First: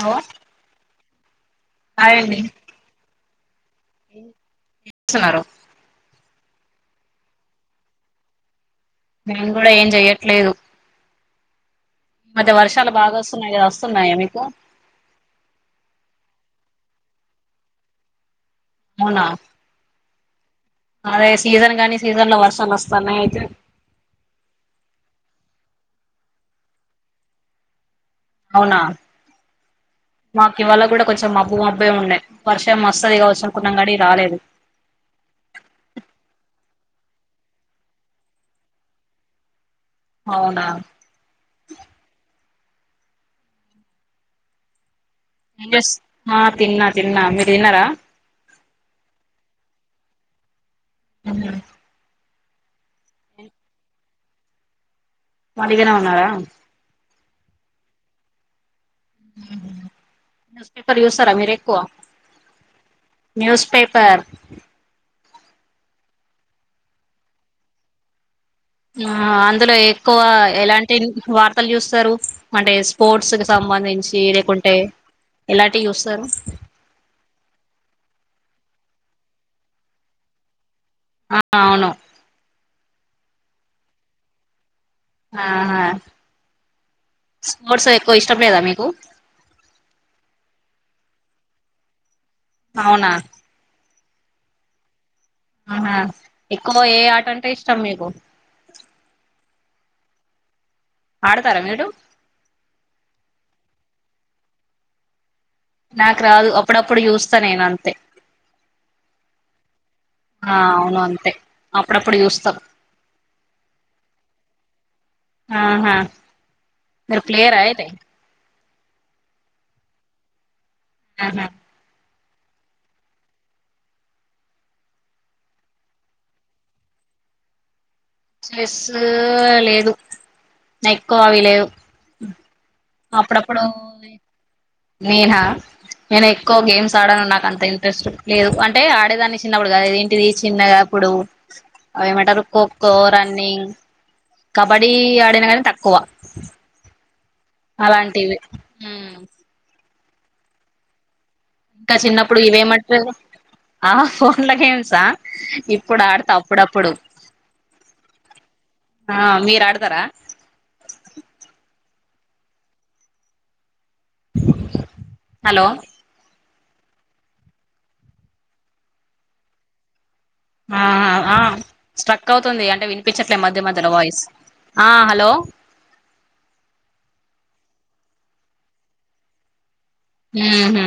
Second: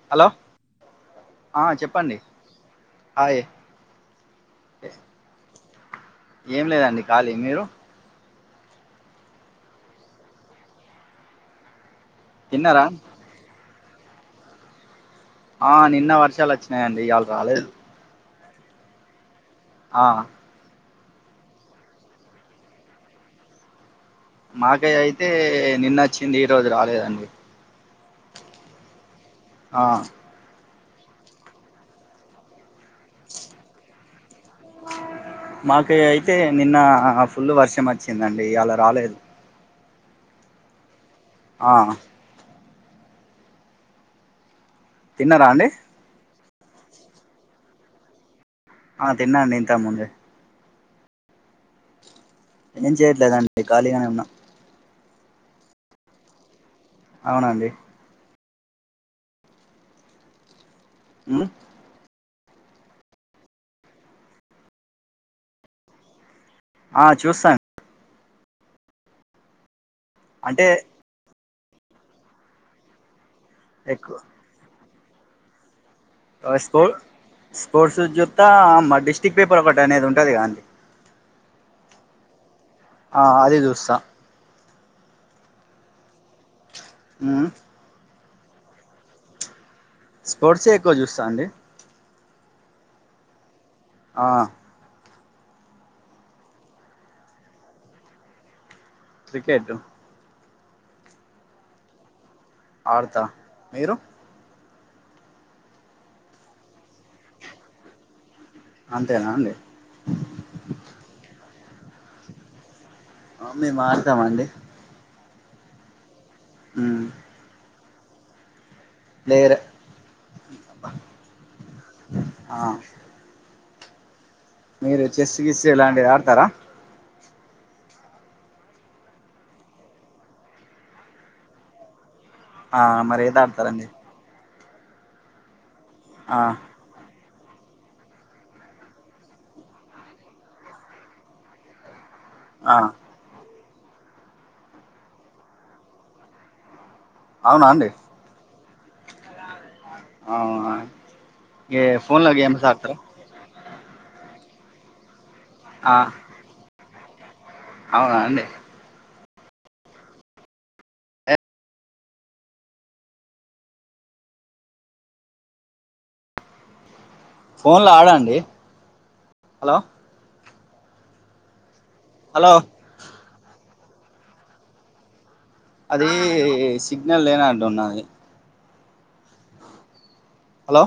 Hello ఆ hi చెప్పండి అండి ఆయ్ ఏం చేస్తున్నారు ఏం లేదండి ఖాళీ మీరు మేం కూడా ఏం చెయట్లేదు మధ్య తిన్నారా వర్షాలు బాగా వస్తున్నాయి వస్తున్నాయా మీకు ఆ నిన్న వర్షాలు వచ్చినయండి ఇయాళ రాలేదు అవునా ఆ అదే సీజన్ గానీ సీజన్ లో వర్షాలు వస్తున్నాయి అయితే మాకే అయితే నిన్న వచ్చింది ఈ రోజు రాలేదండి అవునా ఆ మాకు ఇవాళ కూడా కొంచెం మబ్బు మబ్బే ఉన్నాయి వర్షం వస్తది కావచ్చు అనుకున్నాం కానీ రాలేదు మాకు అయితే నిన్న ఫుల్ వర్షం వచ్చిందండి ఇయాల రాలేదు అవునా ఆ తిన్నారా అండి ఎస్ ఆ తిన్నా తిన్నా మీరు తిన్నరా ఆ తిన్నాండి ఇంతకముందే అ ఏం చేయట్లేదండి ఖాళీగనే ఉన్నా ఉత్తిగనే ఉన్నారా అవునండి న్యూస్పేపర్ చేసారా మ్ మీరేక్కువ న్యూస్ పేపర్ ఆ చూసా ఆ అందులో ఎక్కువ అంటే ఎలాంటి వార్తలు చూస్తరు అంటే స్పోర్ట్స్ కి సంబంధించి ఎక్కువ లేకుంటే ఎలాంటి చూస్తరు స్పో స్పోర్ట్స్ చూప్తా మా డిస్టిరిక్ పేపర్ ఒకటి అనేది ఉంటుంది కద ఆ అవును అది చూస్తా ఆహ ఉమ్ నోట్స్ ఎక్కువ ఇష్టం లేదా మీకు స్పోర్ట్స్ ఏ ఎక్కువ చూస్తా అండి అవునా ఆ ఆహా ఎక్కువ ఏ ఆట అంటే ఇష్టం మీకు క్రికెటు ఆడతరా మీరు ఆడత మీరు నాకు రాదు అప్పుడప్పుడు చూస్తా నేనంతే అంతేనా అండి ఆ అవును అంతే అప్పుడప్పుడు చూస్తాం ఆ మేము మాడతమండి ఆహా ఉమ్ క్లియరయితే లేదు ఆహా ఆ మీరు చెస్ గిస్ ఇలాంటివి ఆడతరా చెస్ లేదు నేక్కువ అవి లేవు ఆ మరి అప్పుడప్పుడు ఏదడుతరండి నేనా నేను ఆ ఎక్కువ గేమ్స్ ఆడను నాక అంత ఇన్ ట్రేస్ లేదు అంటే ఆడేదాన్ని చిన్నప్పుడు కద ఏంటిది చిన్నగా అప్పుడు అవేమంటారు ఖో ఆ ఖో రన్నింగ్ కబడ్డీ ఆడినగనీ తక్కువ అవునా అండి అలాంటివి ఉమ్ ఆవు ఇ ఇంకా ఫోన్గ చిన్నప్పుడు గేమ్స్ ఇవేమంటారు ఆ ఫోన్ల గేమ్సా ఆ ఇప్పుడు ఆడతా అప్పుడప్పుడు అవునా అండి ఆ మీరు ఆడతారా హలో ఫోన్లో ఆడండి హలో ఆ ఆ స్ట్రక్ హలో అవుతుంది అంటే వినిపించట్లే మధ్య మధ్యలో వాయిస్ ఆ హలో అది సిగ్నల్ లేనట్టు ఉన్నది హలో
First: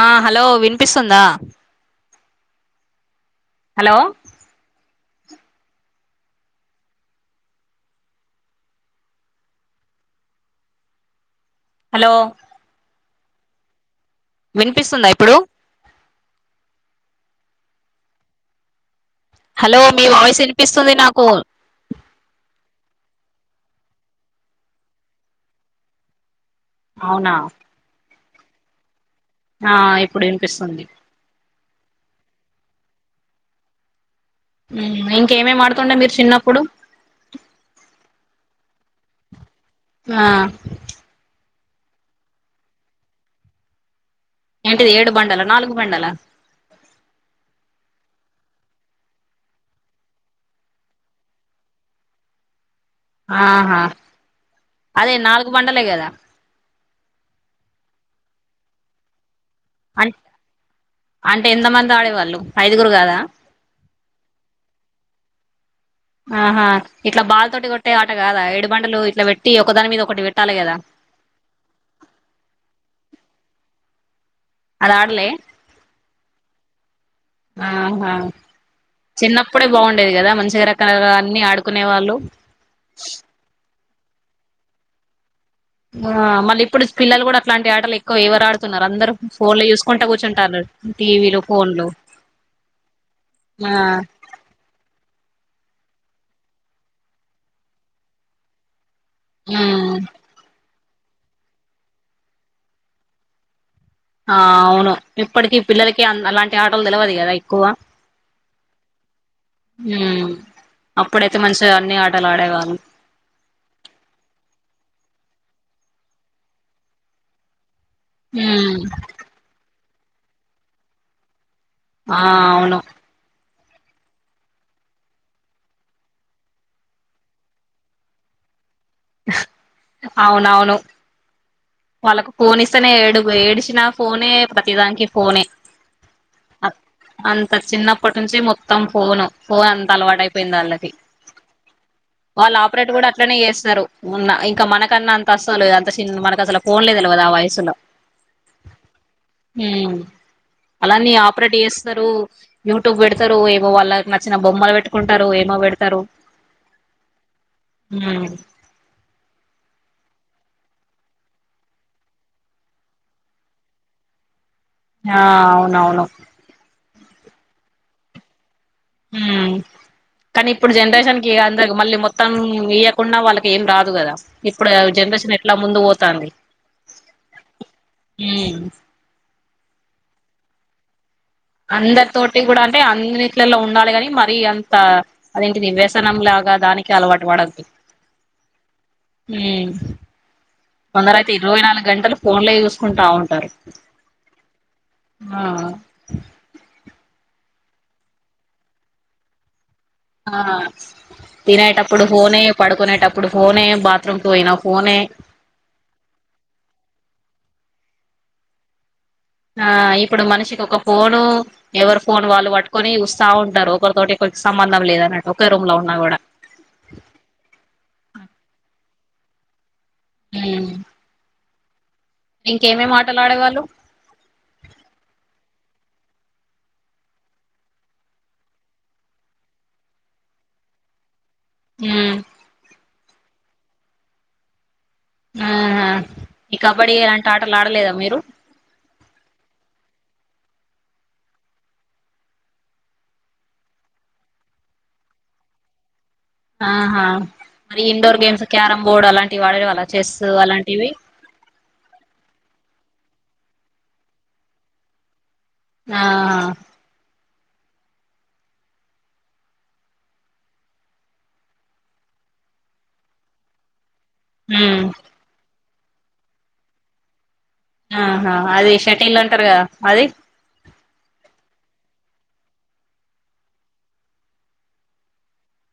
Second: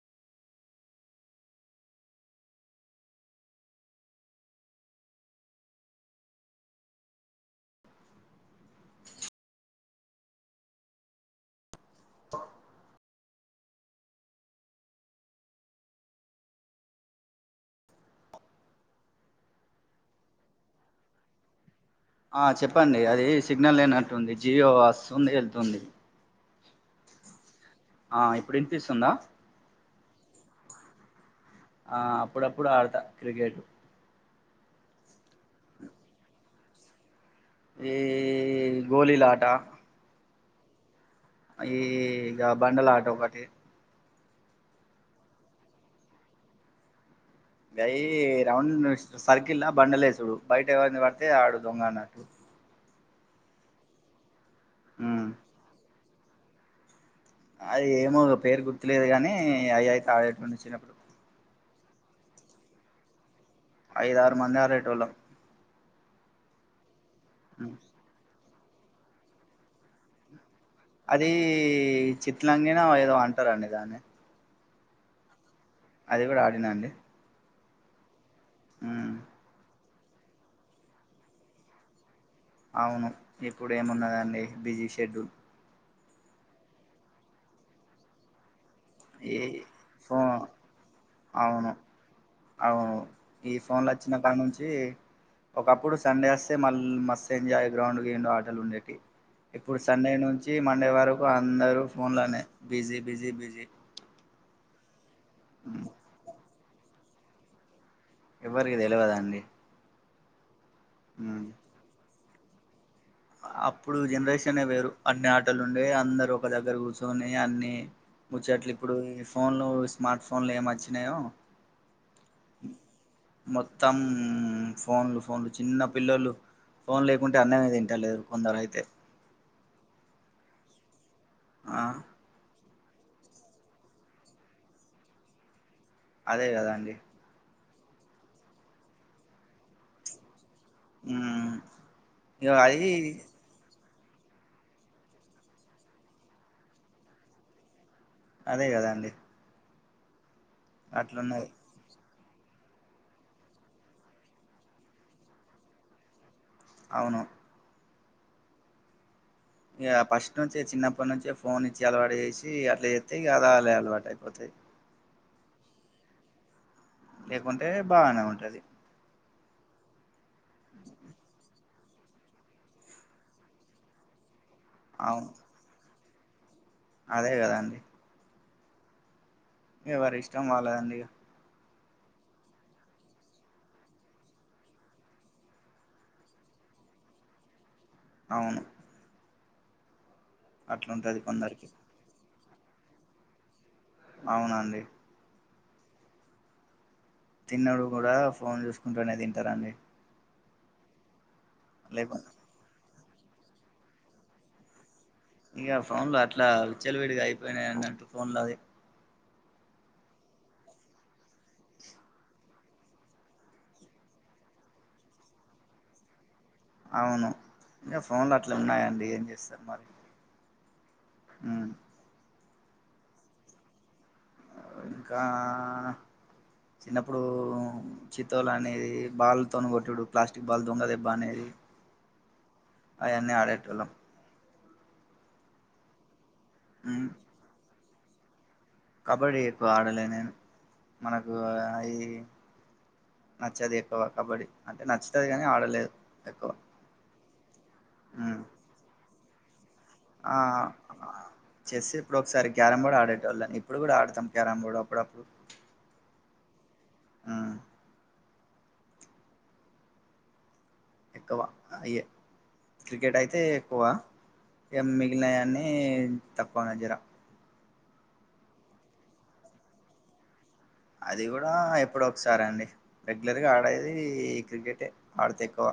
ఆ హలో వినిపిస్తుందా హలో హలో వినిపిస్తుందా ఇప్పుడు హలో మీ వాయిస్ వినిపిస్తుంది నాకు ఆ చెప్పండి అది సిగ్నల్ లేనట్టుంది జియో వస్తుంది వెళ్తుంది అవునా ఆ ఇప్పుడు ఇనిపిస్తుందా ఆ ఇప్పుడు వినిపిస్తుంది ఆ అప్పుడప్పుడు ఆడతా క్రికెట్ ఉం ఇంకేం ఎం ఆడుతుందే మీరు చిన్నప్పుడు ఈ గోలీలాటా హా ఈ గ బండల లాట ఒకటి ఏంటిది ఏడు బండల నాలుగు బండల అయి రౌండ్ సర్కిల్ బండలేసుడు బయట ఎవంది పడితే ఆడు దొంగ అన్నట్టు ఆహా అదే ఉమ్ నాలుగు బండలే కదా అది ఏమో ఒక పేరు గుర్తులేదు కాగానీ అయి అం అయితే ఆడేటోనీ చినప్పుడు అంటే ఎంత మంది ఆడేవాళ్ళు ఐదుగురు కదా ఐదు ఆరు మంది ఆడేటోలమ్ ఆహా ఇట్లా బాల్ తోటి కొట్టే ఆట కాదా ఎడుబండలు ఇట్లా పెట్టి ఒకదాని మీద ఒకటి పెట్టాలి కదా అది చిత్లంగనా ఏదో అంటారండి దాన్ని అది ఆడలే అది కూడా ఆడినా అండి ఆహా చిన్నప్పుడే బాగుండేది కదా మంచిగా రకలుగా అన్ని ఆడుకునే వాళ్ళు అవును ఇప్పుడ ఏమున్నదండి బిజీ షెడ్యూల్ ఆ మళ్ళీ ఇప్పుడు పిల్లలు కూడా అట్లాంటి ఆటలు ఏ కో ఎవరు ఆడుతున్నారు అందరు ఏ ఫోన్ లో యూసుకుంటా ఫో కూర్చుంటారు టీవీలు అవును ఫోన్లు అవును ఈ ఆ ఫోన్లు వచ్చిన కా నుంచి ఒకప్పుడు సండే వస్తే మళ్ళీ మస్ ఎంజాయ్ గ్రౌండు గివుండు ఆటలు ఉండేటివి ఇప్పుడు ఉమ్ సండే నుంచి మండే వరకు అందరూ ఫోన్లోనే బిజీ బిజీ బిజీ ఆ అవును ఇప్పటికి పిల్లలకి అలాంటి ఆటలు తెలివదు కదా ఎక్కువ ఎవ్వరికి తెలియద అండి ఉ అప్పుడైతే మంచిగా అన్ని ఆటలు ఆడేవాళ్లు అప్పుడు జనరేషన్ వేరు అన్ని ఆటలు ఉండేవి అందరు ఒక దగ్గర కూర్చొని అన్ని ముచ్చట్లు ఉమ్ ఇప్పుడు ఈ ఫోన్లు స్మార్ట్ ఫోన్లు ఏమ వచ్చినాయో హా అవును మొత్తం ఫోన్లు ఫోన్లు చిన్న పిల్లలు ఫోన్ లేకుంటే అన్నమే దిన్ లేరు కొందరు అయితే అవునవును ఆ వాళ్ళకు ఫోన్ ఇస్తేనే ఏడుగు ఏడిచినా ఫోనే, ప్రతిదానికీ ఫోనే అదే కదా అండి అంత చిన్నప్పటి నుంచి మొత్తం ఫోను, ఫోన్ అంత అలవాటపోయింది వాళ్ళకి ఉమ్ ఇగ వాళ్ళు అది ఆపరేట్ కూడా అట్లనే చేస్తారు ఉన్నా ఇంకా మనకన్నా అంత అసలు అంత చి మనకసలు ఫోన్లే తెలవదు ఆ వయసులో అదే కదా అండి ఉమ్ అలానే అట్లున్నది ఆపరేట్ చేస్తారు యూట్యూబ్ పెడతరు, ఏమో వాళ్ళకి నచ్చిన బొమ్మలు పెట్టుకుంటారు ఏమో పెడతారు. అవును ఉమ్మ్ ఇక ఫస్ట్ నుంచే చిన్నప్పటి నుంచే ఫోన్ ఇచ్చి అలవాటు చేసి అట్లా చెస్తే ఇక అదే అలవాటు అయిపోతాయి ఆ అవునవును లేకుంటే బాగానే ఉంటది ఉమ్మ్ కానీ ఇప్పుడు జనరేషన్ కి అందదు మళ్ళీ మొత్తం ఇయ్యకుండా వాళ్ళకి ఏం రాదు కదా ఇప్పుడు ఆ అవును జనరేషన్ ఎట్లా ముందుకు పోతాంది అదే కదాండి ఉమ్ ఎవరి ఇష్టం వాళ్ళదండి ఇగ అందరితోటి కూడా అంటే అన్నిట్లలో ఉండాలి కాని మరీ అంతా? అదేంటిది వ్యసనం లాగా దానికి అలవాటు పడద్దు అవును ఉమ్ అట్లుంటది కొందరైతే ఇరవై కొందరికి నాలుగు గంటలు ఫోన్లోయి చూసుకుంటా ఉంటారు. అవునండి ఆ తిన్నప్పుడు కూడా ఫోన్ చూసుకుంటూనే తింటారండి ఆ తినేటప్పుడు లేకుం ఫోనే పడుకునేటప్పుడు ఫోనే, బాత్రూంకి పోయినా ఫోనే ఇక ఫోన్లు అట్లా విచ్చలవిడిగా అయిపోయినాయండి అంటూ ఫోన్ లో అది ఆ ఇప్పుడు మనిషికి ఒక ఫోను ఎవరు ఫోన్ వాళ్ళు పట్టుకొని చూస్తా ఉంటారు ఒకరితోటి ఒకరికి సంబంధం లేదన్నట్టు ఒక రూమ్ లో ఉన్నా కూడా అవును ఇంకా ఫోన్లు అట్లా ఉన్నాయండి ఏం చేస్తారు మరి ఉమ్మ్ ఉమ్మ్ ఇంకా ఏం ఏం ఆటలాడేవాళ్ళు ఇంకా చిన్నప్పుడూ చితోలు అనేది, బాల్ తోన గొట్టుడు ప్లాస్టిక్ బాల్ దొంగ దెబ్బ అనేది ఉమ్ అయన్నీ అడేటోళ్ళం ఆహా ఈ కబడ్డీ ఉమ్, ఇలాంటి ఆటలు ఆడలేదా మీరు కబడ్డీ ఎక్కువ ఆడలే నేను, మనకు అవి నచ్చదు ఎక్కువ కబడ్డీ అంటే నచ్చుతది కానీ ఆడలేదు ఎక్కువ ఆహా మరి indoor um, games carrom board అలాంటివి ఆడేవాళ్ళా ఆ చెస్ ఇప్పుడు ఒకసారి క్యారమ్ బోర్డ్ ఆడేటోల్లం ఇప్పుడు కూడా ఆడతం క్యారమ్ బోర్డు అప్పుడప్పుడు ఆ ఉమ్, ఎక్కువ అయే క్రికెట్ అయితే ఎక్కువ ఉమ్ ఎమ్మిగ్ మిలినయన్ని తక్కువనే జెర ఆహా అది షటిల్ అంటారు గదా అది అది గూడా ఎప్పుడొ ఒకసారి అండి రెగ్యులర్గా ఆడేది క్రికెటే ఆడితే ఎక్కువ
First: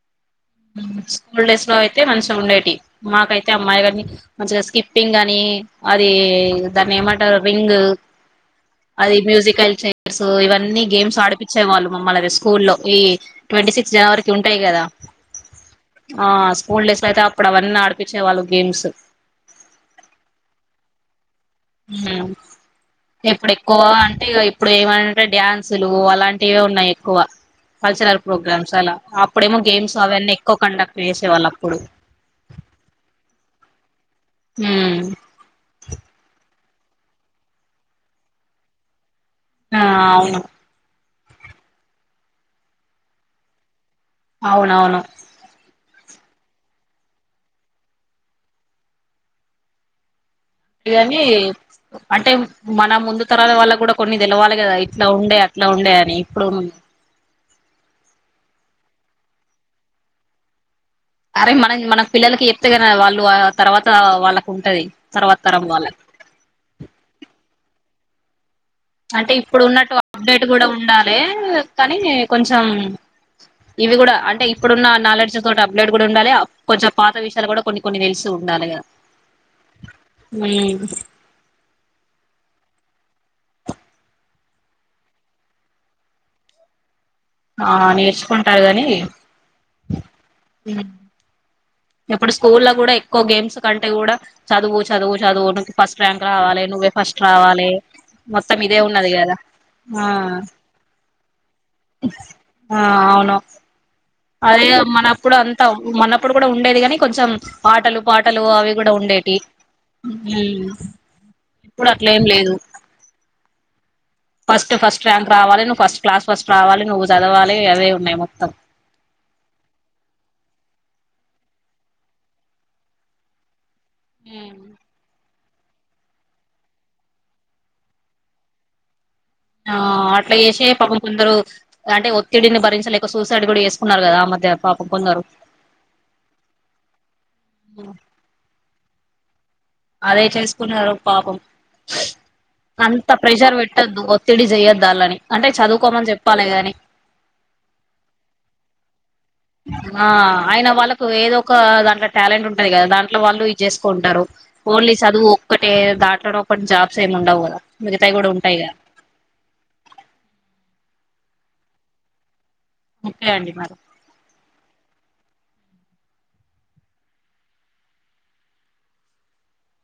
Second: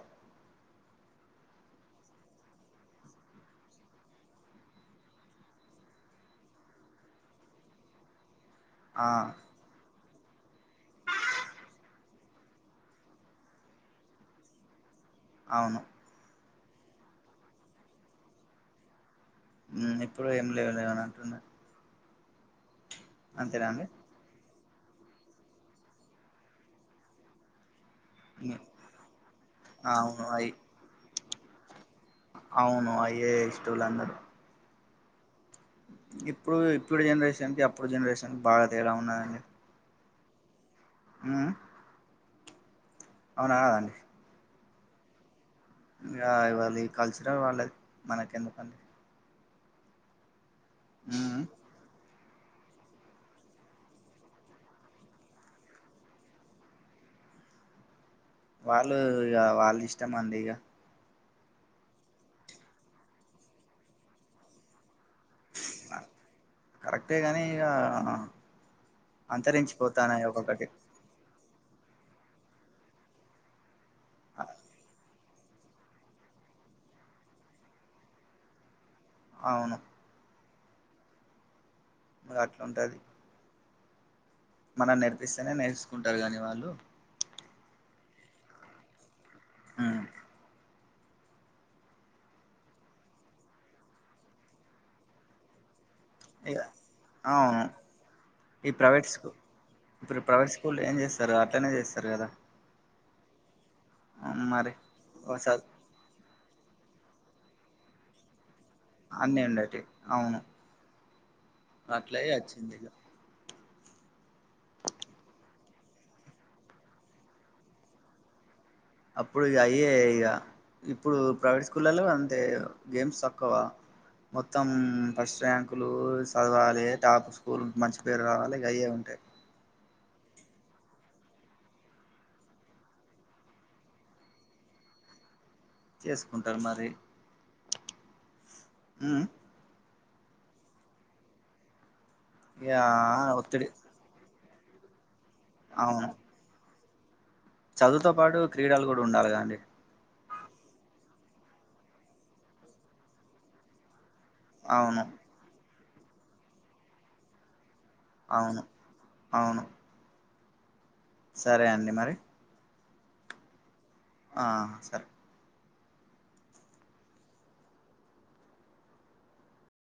ఊమ్ స్కూల్ డేస్ లో అయితే మంచిగా ఉండేటివి మాకైతే అమ్మాయి గారిని మంచిగా స్కిప్పింగ్ అని అది దాన్ని ఏమంటారు రింగు ఆ అది మ్యూజికల్ చైర్ సు ఇవన్నీ గేమ్స్ ఆడిపించే వాళ్ళు మమ్మల్ అది స్కూల్లో ఈ ట్వంటీ సిక్స్త్ జనవరికి ఉంటాయి గదా అవును ఆ స్కూల్ డేస్ లో అయితే అప్పుడు అవన్నీ ఆడిపించేవాళ్ళు గేమ్స్ ఊమ్ ఇప్పుడు ఏం లేవు లేవని అంటున్నా ఊ ఇప్పుడు అంతేనా ఎక్కువ అండి అంటే ఇగ ఇప్పుడు ఏమైనాంటే డ్యాన్సులు అలాంటివే ఉన్నాయి ఎక్కువ కల్చరల్ హ్మ్. ప్రోగ్రామ్స్ అలా అప్పుడేమో గేమ్స్ అవును అవన్నీ అయి ఎక్కువ కండక్ట్ చేసే వాళ్ళు అప్పుడు అవును అయ్యే జేసేటోళ్ళు అందరూ ఊమ్ ఇప్పుడు ఇప్పుడు జనరేషన్కి అప్పుడు జనరేషన్కి బాగా తేడా ఉన్నాదండి ఆ అవును ఊ ఊ అవునా కదాండీ అవునవును ఇగ ఇవాళ ఈ కల్చరల్ వాళ్ళది మనకి ఎందుకండి ఇ అన్ని మ్మ్ అంటే మన ముందు తరాల వాళ్ళకి కూడా కొన్ని తెలవాల కదా ఇట్లా ఉండే అట్లా ఉండే అని ఇప్పుడు వాళ్ళు ఇగ వాళ్ళ ఇష్టం అండి ఇగ అరే మనం మన పిల్లలకి చెప్తే కదా వాళ్ళు ఆ తర్వాత వాళ్ళకి ఉంటది తర్వాత తరం వాళ్ళకి కరెక్టే గాని ఇగ అంటే ఇప్పుడు ఉన్నట్టు అప్డేట్ కూడా ఒక్కొక్కటి ఉండాలె కానీ కొంచం ఇవి గూడా అంటే ఇప్పుడున్న నాలెడ్జ్ తోటి అప్డేట్ కూడా ఉండాలె కొంచెం పాత విషయాలు కూడా కొన్ని కొన్ని తెలుసు ఉండాలె కదా అవును ఊ అట్లుంటది మనం నేర్పిస్తేనే నేర్చుకుంటారు గాని వాళ్ళు ఆ నేర్చుకుంటారు గాని ఇప్పుడు స్కూ లో కూడా ఎక్కువ గేమ్స్ కంటే కూడా చదువు చదువు చదువు ఫస్ట్ ర్యాంక్ ఇగ రావాలె నువ్వే ఫస్ట్ అవును రావాలె మొత్తం ఈ ఇదే ప్రైవేట్ ఉన్నది స్కూ కదా ఆ ఇప్పుడు ప్రైవేట్ స్కూల్ ఏం చేస్తారు అట్లనే చేస్తారు కదా ఆ అవును అదే మరి గదా మనప్పుడు స అంతా మనప్పుడు కూడా ఉండేది కాని కొంచెం ఆటలు పాటలు అవి గూడా అన్నీ ఉండేటివి అవును ఊమ్ ఇప్పుడు అట్లే అట్లేం లేదు వచ్చింది ఇక ఫస్ట్ ఫస్ట్ ర్యాంక్ రావాలె నువ్వు ఫస్ట్ క్లాస్ ఫస్ట్ రావాలె నువ్వు చదవాలె అవే ఉన్నాయి మొత్తం అప్పుడు ఇగ అయే ఇగ ఇప్పుడు ప్రైవేట్ స్కూలల్లో అంతే గేమ్స్ తక్కువ మొత్తం ఫస్ట్ ర్యాంక్ కులు చదవాలే టాప్ స్కూల్ మంచి పేరు రావాలే ఇక అయే ఉంటాయ్. ఆ అట్లా చేసే పాపం కొందరు అంటే ఒత్తిడిని భరించలేక సూసైడ్ కూడా చేసుకున్నారు కదా ఆ మధ్య పాపం కొందరు. చేస్కుంటారు మరి ఉ ఆ ఉ అదే చేసుకున్నారు పాపం స్ ఇక అంత ప్రెషర్ ఒత్తిడి పెట్టద్దు ఒత్తిడి చేయద్దు వాళ్ళని అంటే అవును చదువుకోమని చెప్పాలే గాని. చదువుతో పాటు క్రీడలు కూడా ఉండాలి గదండి ఆ అయిన వాళ్ళలకు ఏదో ఒక దాంట్లో టాలెంట్ ఉంటంది కదా దాంట్లో వాళ్ళు ఇది చేస్కుంటారు. ఓన్లీ అవును చదువు ఒక్కటే దాంట్లోను ఒకటి జాబ్స్ ఏమి ఉండవు గదా మిగతాయి కూడా ఉంటాయి అవును గదా. అవును సరే అండి మరి ఓకే అండి మరి ఆ సరే